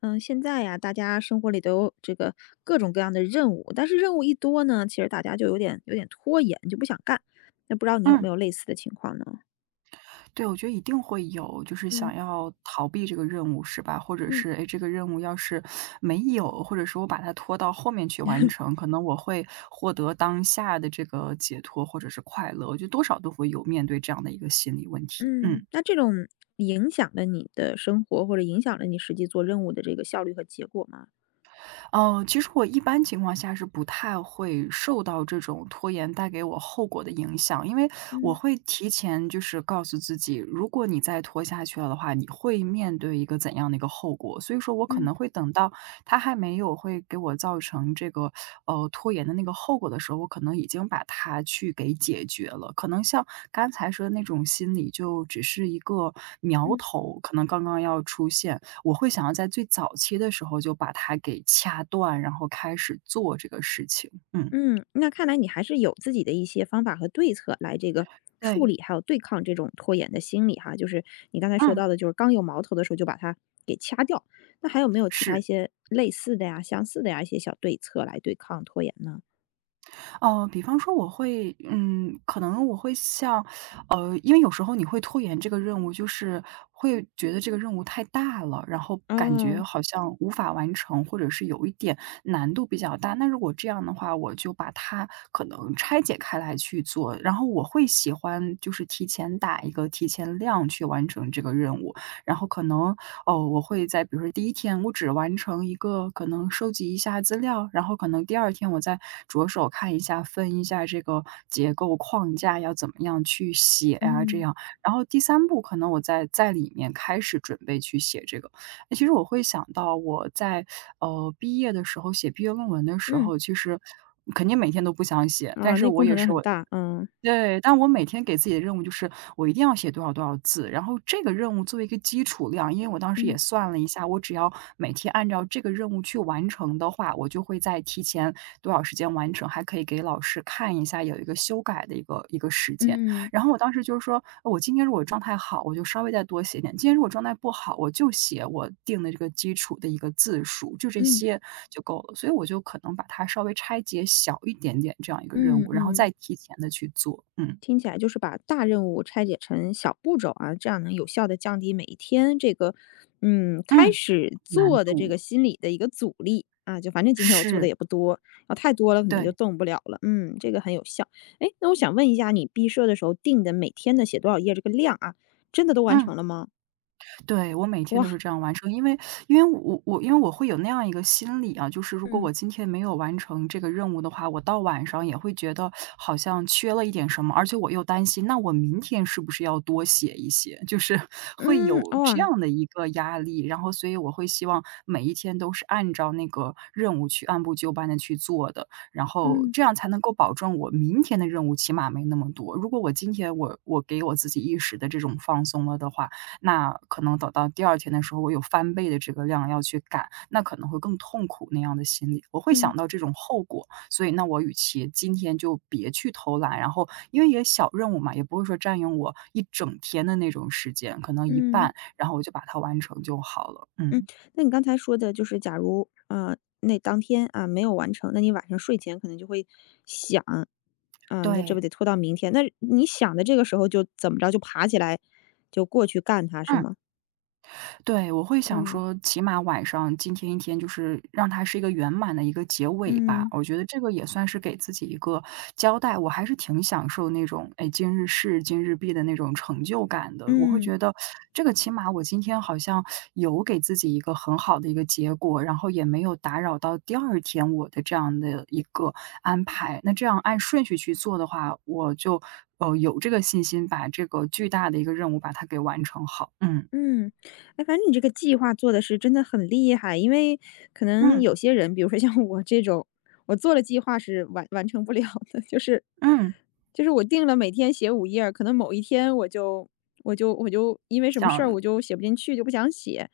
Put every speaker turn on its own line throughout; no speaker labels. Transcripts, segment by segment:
嗯，现在呀，大家生活里都有这个各种各样的任务，但是任务一多呢，其实大家就有点拖延，就不想干。那不知道你有没
嗯，
有类似的情况呢？
对，我觉得一定会有，就是
嗯
想要逃避这个任务是吧？或者
嗯
是，哎，这个任务要是没有，或者是我把它拖到后面去完成，可能我会获得当下的这个解脱或者是快乐，我觉得多少都会有面对这样的一个心理问题，
嗯。
嗯。
那这种影响了你的生活，或者影响了你实际做任务的这个效率和结果吗？
其实我一般情况下是不太会受到这种拖延带给我后果的影响，因为我
嗯
会提前就是告诉自己，如果你再拖下去了的话，你会面对一个怎样的一个后果。所以说我可
嗯
能会等到他还没有会给我造成这个拖延的那个后果的时候，我可能已经把它去给解决了。可能像刚才说的那种心理，就只是一个苗
嗯。
头，可能刚刚要出现。我会想要在最早期的时候就把它给掐断，然后开始做这个事情。嗯，
嗯，那看来你还是有自己的一些方法和对策来这个处
对。
理，还有对抗这种拖延的心理哈。就是你刚才说
嗯，
到的，就是刚有矛头的时候就把它给掐掉。那还有没有其他一
是。
些类似的呀、相似的呀一些小对策来对抗拖延呢？
比方说我会，可能我会像，因为有时候你会拖延这个任务，就是会觉得这个任务太大了，然后感
哦。
觉好像无法完成，或者是有一点难度比较大。那如果这样的话，我就把它可能拆解开来去做。然后我会喜欢就是提前打一个提前量去完成这个任务，然后可能哦，我会在比如说第一天我只完成一个可能收集一下资料，然后可能第二天我再着手看一下，分一下这个结构框架要怎么样去写呀这
嗯
样。然后第三步可能我再在里面开始准备去写这个。那其实我会想到我在，毕业的时候写毕业论文的时
嗯。
候，其实肯定每天都不想写，
啊，
但是
那
我
工程
也
量
是
很
我
大。嗯
对，但我每天给自己的任务就是，我一定要写多少多少字，然后这个任务作为一个基础量，因为我当时也
嗯
算了一下，我只要每天按照这个任务去完成的话，我就会在提前多少时间完成，还可以给老师看一下有一个修改的一个时间。
嗯
然后我当时就是说，我今天如果状态好，我就稍微再多写点；今天如果状态不好，我就写我定的这个基础的一个字数，就这
嗯
些就够了。所以我就可能把它稍微拆解小一点点这样一个任
嗯
务，然后
嗯。
再提前的去做。嗯
听起来就是把大任务拆解成小步骤啊，这样能有效的降低每一天这个，嗯，开
嗯，
始
难
做的这个
度
心理的一个阻力啊。就反正今天我做的
是，
也不多，啊，太多了可能就
对，
动不了了。嗯，这个很有效。哎，那我想问一下，你毕设的时候定的每天的写多少页这个量啊，真的都完
嗯。
成了吗？
对，我每天都
哇。
是这样完成，因为我会有那样一个心理啊，就是如果
嗯。
我今天没有完成这个任务的话，我到晚上也会觉得好像缺了一点什么，而且我又担心，那我明天是不是要多写一些？就是 会
嗯，
有这
哇，
样的一个压力，然后所以我会希望每一天都是按照那个任务去按部就班的去做的，然后
嗯
这样才能够保证我明天的任务起码没那么多。如果我今天我给我自己一时的这种放松了的话，那可能等到第二天的时候，我有翻倍的这个量要去赶，那可能会更痛苦那样的心理，我会
嗯
想到这种后果。所以那我与其今天就别去偷懒，然后因为也小任务嘛，也不会说占用我一整天的那种时间，可能一
嗯。
半，然后我就把它完成就好了。
嗯，
嗯，
那你刚才说的就是假如，啊，那当天啊，没有完成，那你晚上睡前可能就会想，啊，那这不
对，
得拖到明天？那你想的这个时候就怎么着，就爬起来，就过去干他是
嗯。
吗？
对，我会想
哇。
说，起码晚上今天一天，就是让它是一个圆满的一个结尾吧。
嗯。
我觉得这个也算是给自己一个交代。我还是挺享受那种，哎，今日事今日毕的那种成就感的。我会
嗯。
觉得，这个起码我今天好像有给自己一个很好的一个结果，然后也没有打扰到第二天我的这样的一个安排。那这样按顺序去做的话，我就有这个信心把这个巨大的一个任务把它给完成好。嗯
嗯，哎，反正你这个计划做的是真的很厉害，因为可能
嗯
有些人，比如说像我这种，我做了计划是完成不了的，就是
嗯。
就是我定了每天写5页儿可能某一天我就因为什么事儿
想
我就写不进去，就不想写，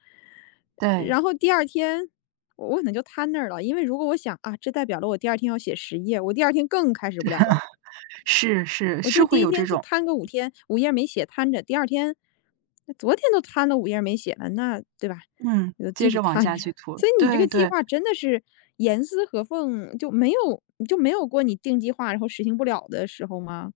对，
然后第二天我可能就瘫那儿了，因为如果我想啊，这代表了我第二天要写10页，我第二天更开始不了了。
是是，
我
是
就
会
第一
有这
天就
种
摊个5天五页没写摊着，第二天那昨天都摊了五页没写了，那对吧？
嗯，
我就继
接
续
着往
摊
下
着。
去涂，
所以你这
对
个计
对。
划真的是严丝合缝，就没有过你定计划，然后实行不了的时候吗？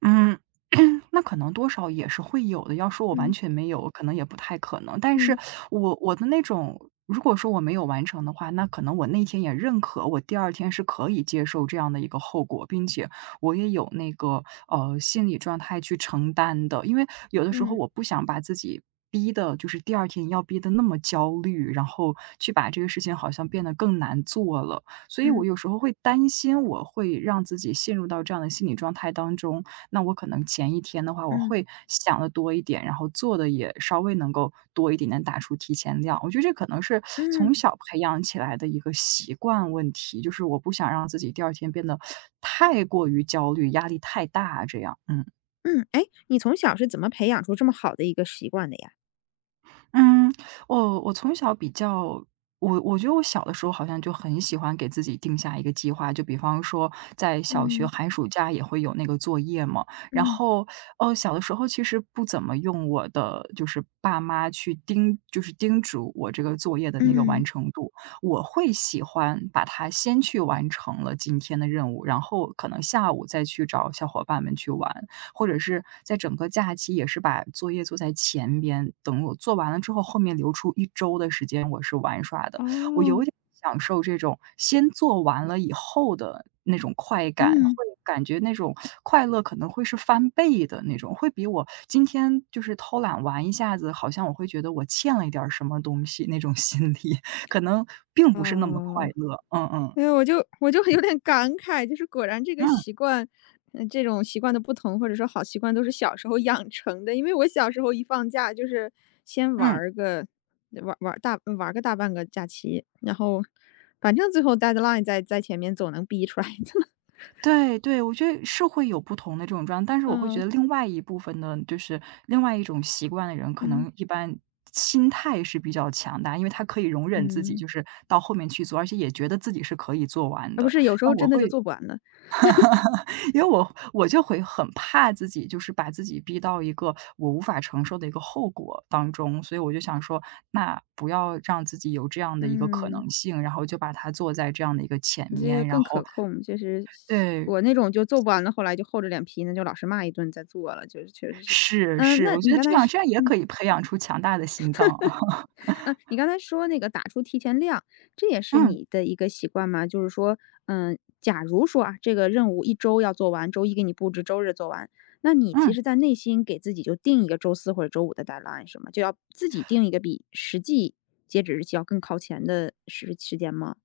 嗯，那可能多少也是会有的，要说我完
嗯
全没有，可能也不太可能。但是
嗯
我的那种如果说我没有完成的话，那可能我那天也认可，我第二天是可以接受这样的一个后果，并且我也有那个，心理状态去承担的。因为有的时候
嗯
我不想把自己逼的，就是第二天要逼的那么焦虑，然后去把这个事情好像变得更难做了。所以我
嗯
有时候会担心，我会让自己陷入到这样的心理状态当中。那我可能前一天的话，我
嗯
会想的多一点，然后做的也稍微能够多一点，打出提前量。我觉得这可能是
嗯
从小培养起来的一个习惯问题，就是我不想让自己第二天变得太过于焦虑，压力太大啊这样，嗯。
嗯。哎，你从小是怎么培养出这么好的一个习惯的呀？
嗯，我从小比较我觉得我小的时候好像就很喜欢给自己定下一个计划，就比方说在小学
嗯
寒暑假也会有那个作业嘛，然
嗯
后，哦，小的时候其实不怎么用我的就是爸妈去叮就是叮嘱我这个作业的那个完
嗯。
成度，我会喜欢把它先去完成了今天的任务，然后可能下午再去找小伙伴们去玩。或者是在整个假期也是把作业做在前边，等我做完了之后，后面留出一周的时间我是玩耍的。我
哦。
有点享受这种先做完了以后的那种快感，会
嗯。
感觉那种快乐可能会是翻倍的那种，会比我今天就是偷懒玩一下子，好像我会觉得我欠了一点儿什么东西那种心理，可能并不是那么快
哦。
乐。嗯嗯，
哎呀，我就有点感慨，就是果然这个
嗯，
习惯，嗯，这种习惯的不同，或者说好习惯都是小时候养成的。因为我小时候一放假就是先玩
嗯。
儿个玩个大半个假期，然后反正最后 deadline 在前面总能逼出来的。
对对，我觉得是会有不同的这种状态，但是我会觉
嗯
得另外一部分的，就是另外一种习惯的人，可
嗯
能一般心态是比较强大，因为他可以容忍自己，
嗯。
就是到后面去做，而且也觉得自己是可以做完
啊，不
的。
是，有时
那
候
我
真的就
会，
做不完了。
因为我就会很怕自己，就是把自己逼到一个我无法承受的一个后果当中，所以我就想说，那不要让自己有这样的一个可
嗯，
能性，然后就把它做在这样的一个前
你这个
面，然
更
后
可控，就是
对，
我那种就做不完了，后来就厚着脸皮，那就老师骂一顿再做了，就是确实是。
是
嗯，
是，
那
我觉
你
得
刚
这
才
样
是
这样也
嗯。
可以培养出强大的心脏啊
嗯，你刚才说那个打出提前量，这也 是
嗯
你的一个习惯吗？就是说，嗯，假如说啊，这个任务一周要做完，周一给你布置，周日做完，那你其
嗯，
实，在内心给自己就定一个周四或者周五的 deadline 是吗？就要自己定一个比实际截止日期要更靠前的时间吗？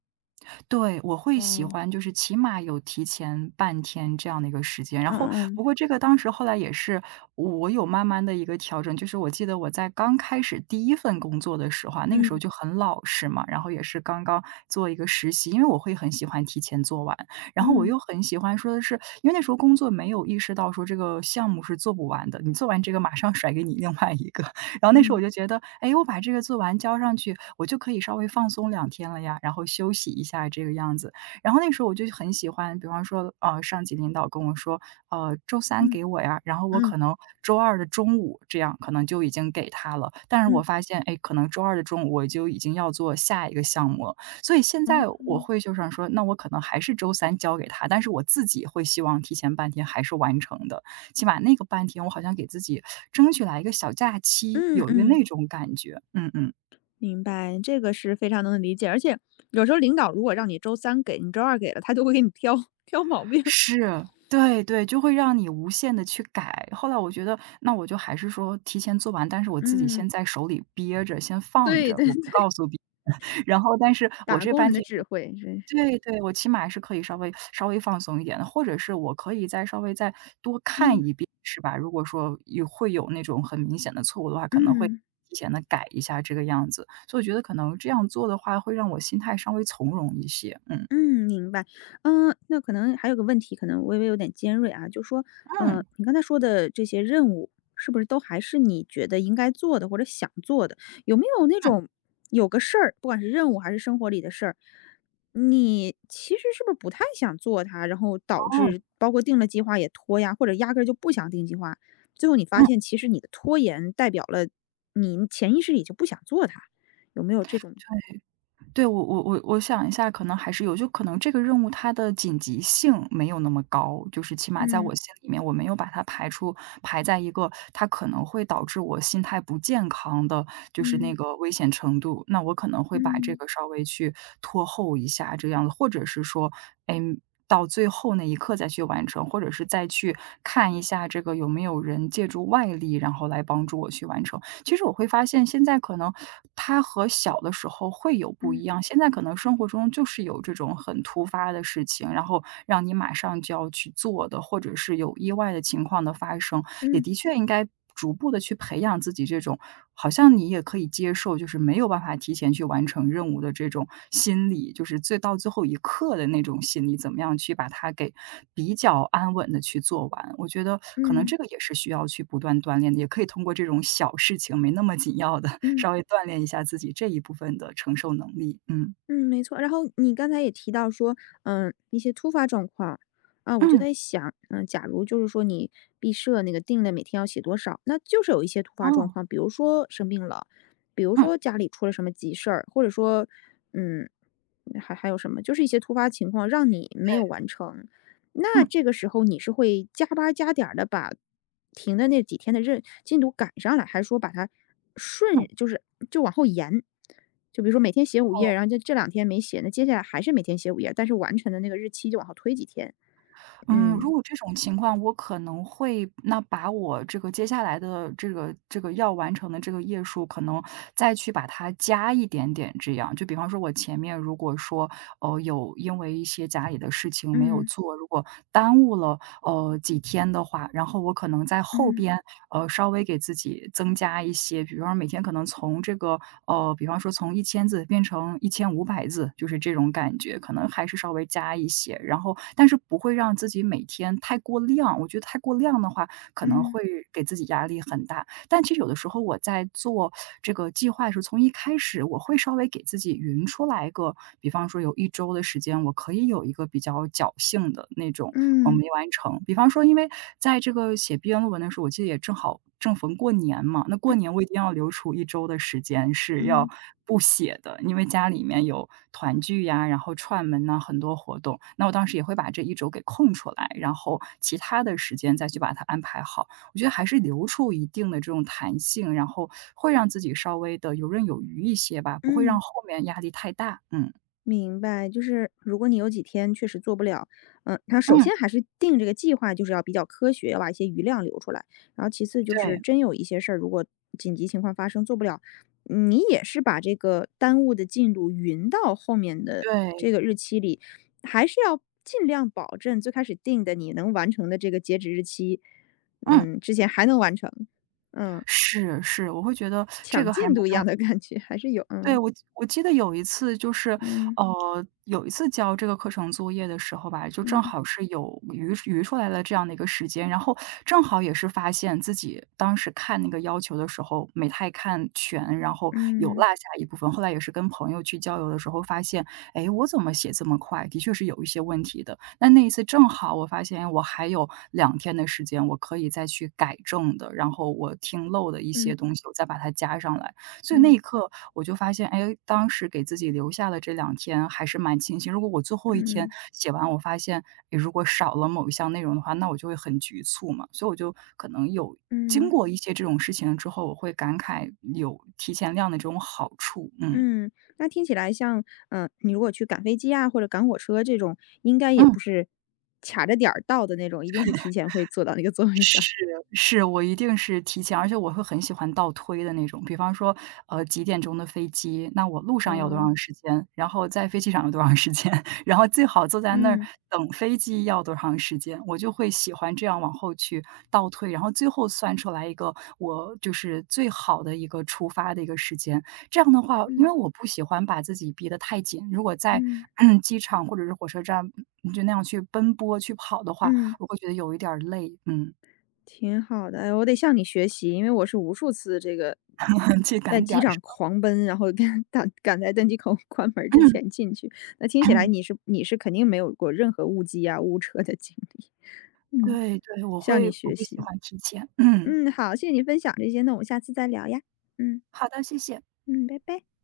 对，我会喜
哇。
欢就是起码有提前半天这样的一个时间。然后
嗯
不过这个当时后来也是我有慢慢的一个调整，就是我记得我在刚开始第一份工作的时候啊，那个时候
嗯
就很老实嘛，然后也是刚刚做一个实习，因为我会很喜欢提前做完。然后我
嗯
又很喜欢说的是因为那时候工作没有意识到说这个项目是做不完的，你做完这个马上甩给你另外一个。然后那时候
嗯
我就觉得，哎，我把这个做完交上去，我就可以稍微放松两天了呀，然后休息一下这个样子。然后那时候我就很喜欢，比方说，上级领导跟我说，周三
嗯
给我呀，然后我
嗯嗯
可能周二的中午这样可能就已经给他了，但是我
嗯。
发现，哎，可能周二的中午我就已经要做下一个项目了。所以现
哦。
在我会就想说，那我可能还是周三交给他，但是我自己会希望提前半天还是完成的。起码那个半天我好像给自己争取来一个小假期，
嗯
有一个
嗯。
那种感觉。嗯嗯，
明白，这个是非常能理解，而且有时候领导如果让你周三给，你周二给了，他就会给你挑 挑毛病。
是，对对，就会让你无限的去改。后来我觉得，那我就还是说提前做完，但是我自己
嗯。
先在手里憋着，先放
对
着，
对
我
对，
不告诉别人。然后但是我
打
这
工人
半
的
天
智慧，真是。
对对，我起码是可以稍微稍微放松一点的，或者是我可以再稍微再多看
嗯
一遍，是吧？如果说有会有那种很明显的错误的话，可能会
嗯。
提前的改一下这个样子。所以我觉得可能这样做的话，会让我心态稍微从容一些。嗯，
嗯，明白。嗯，那可能还有个问题，可能微微有点尖锐啊，就说，嗯，
嗯，
你刚才说的这些任务，是不是都还是你觉得应该做的或者想做的？有没有那
嗯，
种有个事儿，不管是任务还是生活里的事儿，你其实是不是不太想做它，然后导
哦，
致包括定了计划也拖呀，或者压根儿就不想定计划，最后你发
嗯。
现其实你的拖延代表了你潜意识里就不想做它，有没有这种？
对，我想一下，可能还是有，就可能这个任务它的紧急性没有那么高，就是起码在
嗯
我心里面，我没有把它排在一个它可能会导致我心态不健康的，就是
嗯
那
嗯
个危险程度，那我可能会把这
嗯
个稍微去拖后一下这样子，或者是说，哎，到最后那一刻再去完成，或者是再去看一下这个有没有人借助外力，然后来帮助我去完成。其实我会发现现在可能他和小的时候会有不
嗯。
一样，现在可能生活中就是有这种很突发的事情，然后让你马上就要去做的，或者是有意外的情况的发生。也
嗯
的确应该逐步的去培养自己这种，好像你也可以接受，就是没有办法提前去完成任务的这种心理，就是最到最后一刻的那种心理，怎么样去把它给比较安稳的去做完。我觉得可能
嗯
这个也是需要去不断锻炼的，也可以通过这种小事情，没那么紧要的，
嗯
稍微锻炼一下自己这一部分的承受能力，嗯。
嗯，没错。然后你刚才也提到说，嗯，一些突发状况啊，我就
嗯，
在想，嗯，假如就是说你毕设那个定了每天要写多少，那就是有一些突发状
哦，
况，比如说生病了，比如
嗯，
说家里出了什么急事儿，或者说，嗯，还还有什么，就是一些突发情况让你没
对，
有完成。那
嗯，
这个时候你是会加班儿加点儿的把停的那几天的任进度赶上来，还是说把它顺
嗯，
就是就往后延？就比如说每天写五页，
哦。
然后就这两天没写，那接下来还是每天写五页，但是完成的那个日期就往后推几天。
嗯，如
嗯
果这种情况，我可能会那把我这个接下来的这个要完成的这个页数，可能再去把它加一点点，这样。就比方说，我前面如果说，有因为一些家里的事情没有
嗯
做，如果耽误了几天的话，然后我可能在后
嗯
边稍微给自己增加一些，比方说每天可能从这个比方说从一千字变成一千五百字，就是这种感觉，可能还是稍微加一些。然后但是不会让自己每天太过量，我觉得太过量的话，可能
嗯
会给自己压力很大。但其实有的时候我在做这个计划的时候，从一开始我会稍微给自己匀出来一个，比方说有一周的时间，我可以有一个比较侥幸的那种，我
嗯
没完成。比方说因为在这个写毕业论文的时候，我记得也正好正逢过年嘛，那过年我一定要留出一周的时间是
嗯
要
嗯
不写的，因为家里面有团聚呀，然后串门呐，很多活动。那我当时也会把这一周给空出来，然后其他的时间再去把它安排好。我觉得还是留出一定的这种弹性，然后会让自己稍微的游刃有余一些吧，不会
嗯。
让后面压力太大，嗯。
明白，就是如果你有几天确实做不了，嗯，那首
嗯，
先还是定这个计划，就是要比较科学，要把一些余量留出来。然后其次就是
对，
真有一些事儿，如果紧急情况发生做不了，你也是把这个耽误的进度匀到后面的
对，
这个日期里，还是要尽量保证最开始定的你能完成的这个截止日期，
嗯，
嗯，之前还能完成，嗯，
是，是，我会觉得这
抢
个还
进
蛮
度一
重
样的
要。
感觉还是有，
对，
嗯
我记得有一次就是，
嗯
有一次交这个课程作业的时候吧，就正
嗯
好是有余出来了这样的一个时间，然后正好也是发现自己当时看那个要求的时候没太看全，然后有落
嗯
下一部分。后来也是跟朋友去交流的时候发现，哎，我怎么写这么快？的确是有一些问题的。那一次正好我发现我还有两天的时间，我可以再去改正的，然后我听漏的一些
嗯
东西，我再把它加上来。所以那
嗯。
一刻我就发现，哎，当时给自己留下的这两天还是蛮庆幸。如果我最后一天
嗯
写完，我发现，诶，如果少了某一项内容的话，那我就会很局促嘛。所以我就可能有经
嗯
过一些这种事情之后，我会感慨有提前量的这种好处，嗯。
嗯。那听起来像，嗯，你如果去赶飞机啊，或者赶火车这种，应该也
嗯。
不是卡着点儿到的那种，一定是提前会坐到那个 座位上。
是，是，我一定是提前，而且我会很喜欢倒推的那种。比方说，几点钟的飞机，那我路上要多
哦。
长时间，然后在飞机上要多长时间，然后最好坐在那儿
嗯
等飞机要多长时间，我就会喜欢这样往后去倒推，然后最后算出来一个我就是最好的一个出发的一个时间。这样的话，因
嗯
为我不喜欢把自己逼得太紧，如果在
嗯
机场或者是火车站，你就那样去奔波去跑的话，
嗯。
我会觉得有一点儿累，嗯。
挺好的。哎，我得向你学习，因为我是无数次这个
嗯去
在
赶点
机
儿是
场
吧？
狂奔，然后赶在登机口 关门之前进去。那听起来你 是你是肯定没有过任何误机啊、误车的经历。嗯，
对对，我
向
会
你
我
学
会喜
习。
欢提前，嗯，
嗯，好，谢谢你分享这些，那我们下次再聊呀。嗯
好的，谢谢。
嗯，拜拜。